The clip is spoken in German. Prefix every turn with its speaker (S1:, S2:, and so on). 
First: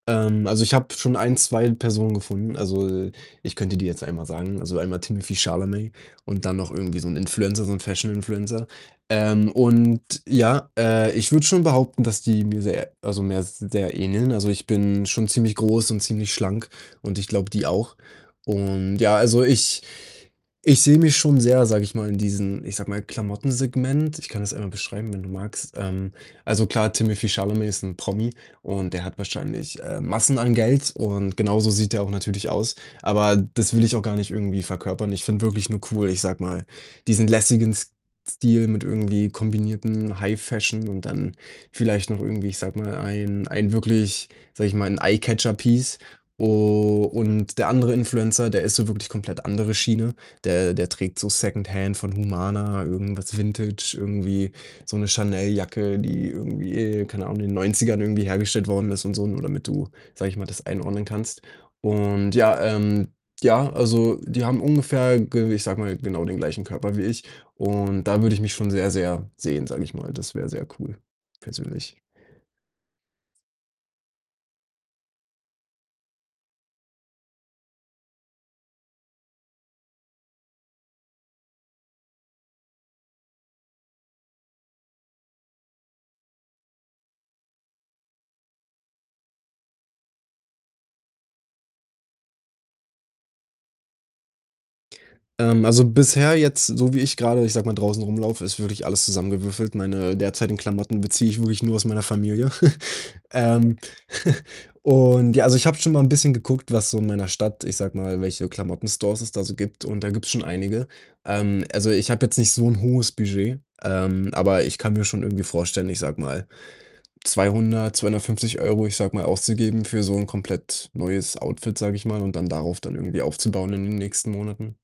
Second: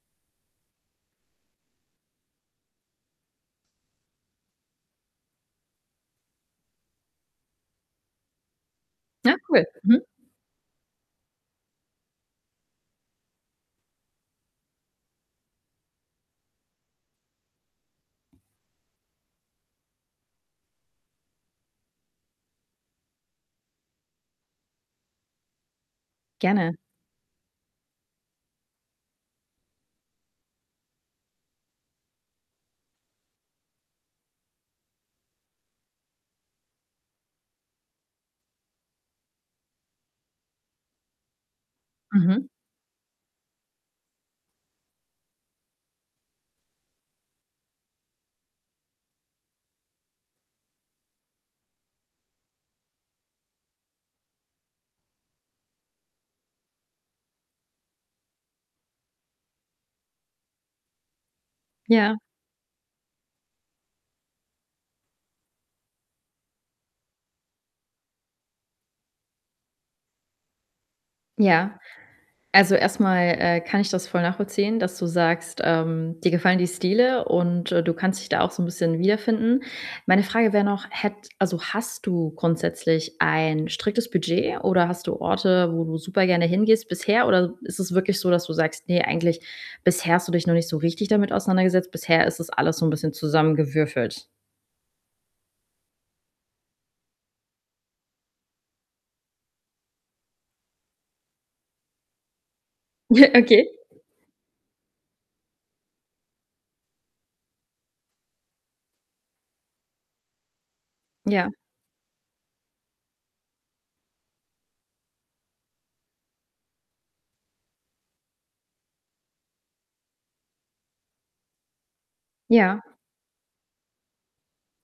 S1: Ähm, also, ich habe schon 1, 2 Personen gefunden. Also, ich könnte dir jetzt einmal sagen also, einmal Timothée Chalamet und dann noch irgendwie so 'n Influencer, so 'n Fashion-Influencer.
S2: Ja,
S1: Ähm,
S2: cool, mhm.
S1: und ja, äh, ich würde schon behaupten, dass die mir sehr also, mir sehr ähneln. Also, ich bin schon ziemlich groß und ziemlich schlank und ich glaube, die auch und, ja, also, ich ich sehe mich schon sehr, sage ich mal, in diesem, ich sage mal, Klamotten-Segment. Ich kann das einmal beschreiben, wenn du magst. Ähm, also,
S2: Gerne.
S1: klar, Timothée Chalamet ist 'n Promi, und der hat wahrscheinlich, äh, Massen an Geld und genauso sieht er auch natürlich aus. Aber das will ich auch gar nicht irgendwie verkörpern. Ich finde wirklich nur cool, ich sage mal, diesen lässigen S Stil mit irgendwie kombinierten High Fashion und dann vielleicht noch
S2: Mhm.
S1: irgendwie, ich sage mal, ein ein wirklich, sage ich mal 'n Eye-Catcher-Piece. U und der andere Influencer, der ist so wirklich komplett andere Schiene. Der der trägt so Secondhand von Humana, irgendwas Vintage, irgendwie so 'ne Chanel-Jacke, die irgendwie, keine Ahnung, in den 90ern irgendwie hergestellt worden ist und so, ne, nur damit du, sage ich mal, das einordnen kannst
S2: Ja.
S1: und, ja, ähm ja, also, die haben ungefähr ge ich sage mal, genau den gleichen Körper wie ich, und da würde ich mich schon sehr sehr sehen, sage ich mal. Das wäre sehr cool
S2: Ja.
S1: persönlich.
S2: Also, erst mal, äh, kann ich das voll nachvollziehen, dass du sagst, ähm, dir gefallen die Stile und, äh, du kannst dich da auch so 'n bisschen wiederfinden. Meine Frage wäre noch: Hätt also, hast du grundsätzlich ein striktes Budget, oder hast du Orte, wo du super gerne hingehst bisher? Oder ist es wirklich so, dass du sagst: „Ne, eigentlich” bisher hast du dich noch nicht so richtig damit auseinandergesetzt. Bisher ist es alles so 'n bisschen zusammengewürfelt.
S1: Ähm, also, bisher jetzt, so wie ich grade, ich sage mal, draußen rumlaufe, ist wirklich alles zusammengewürfelt. Meine derzeitigen Klamotten beziehe ich wirklich nur aus meiner Familie.
S2: Okay.
S1: ähm, und, ja, also, ich habe schon mal 'n bisschen geguckt, was so in meiner Stadt ich sage mal, welche Klamotten-Stores es da so gibt, und da gibt's schon einige.
S2: Ja.
S1: Ähm, also, ich habe jetzt nicht so 'n hohes Budget, ähm, aber ich kann mir schon irgendwie vorstellen, ich sage mal, 200, 250 €, ich sage mal, auszugeben für so 'n komplett neues Outfit, sage ich mal, und dann darauf
S2: Ja.
S1: dann irgendwie aufzubauen in den nächsten Monaten.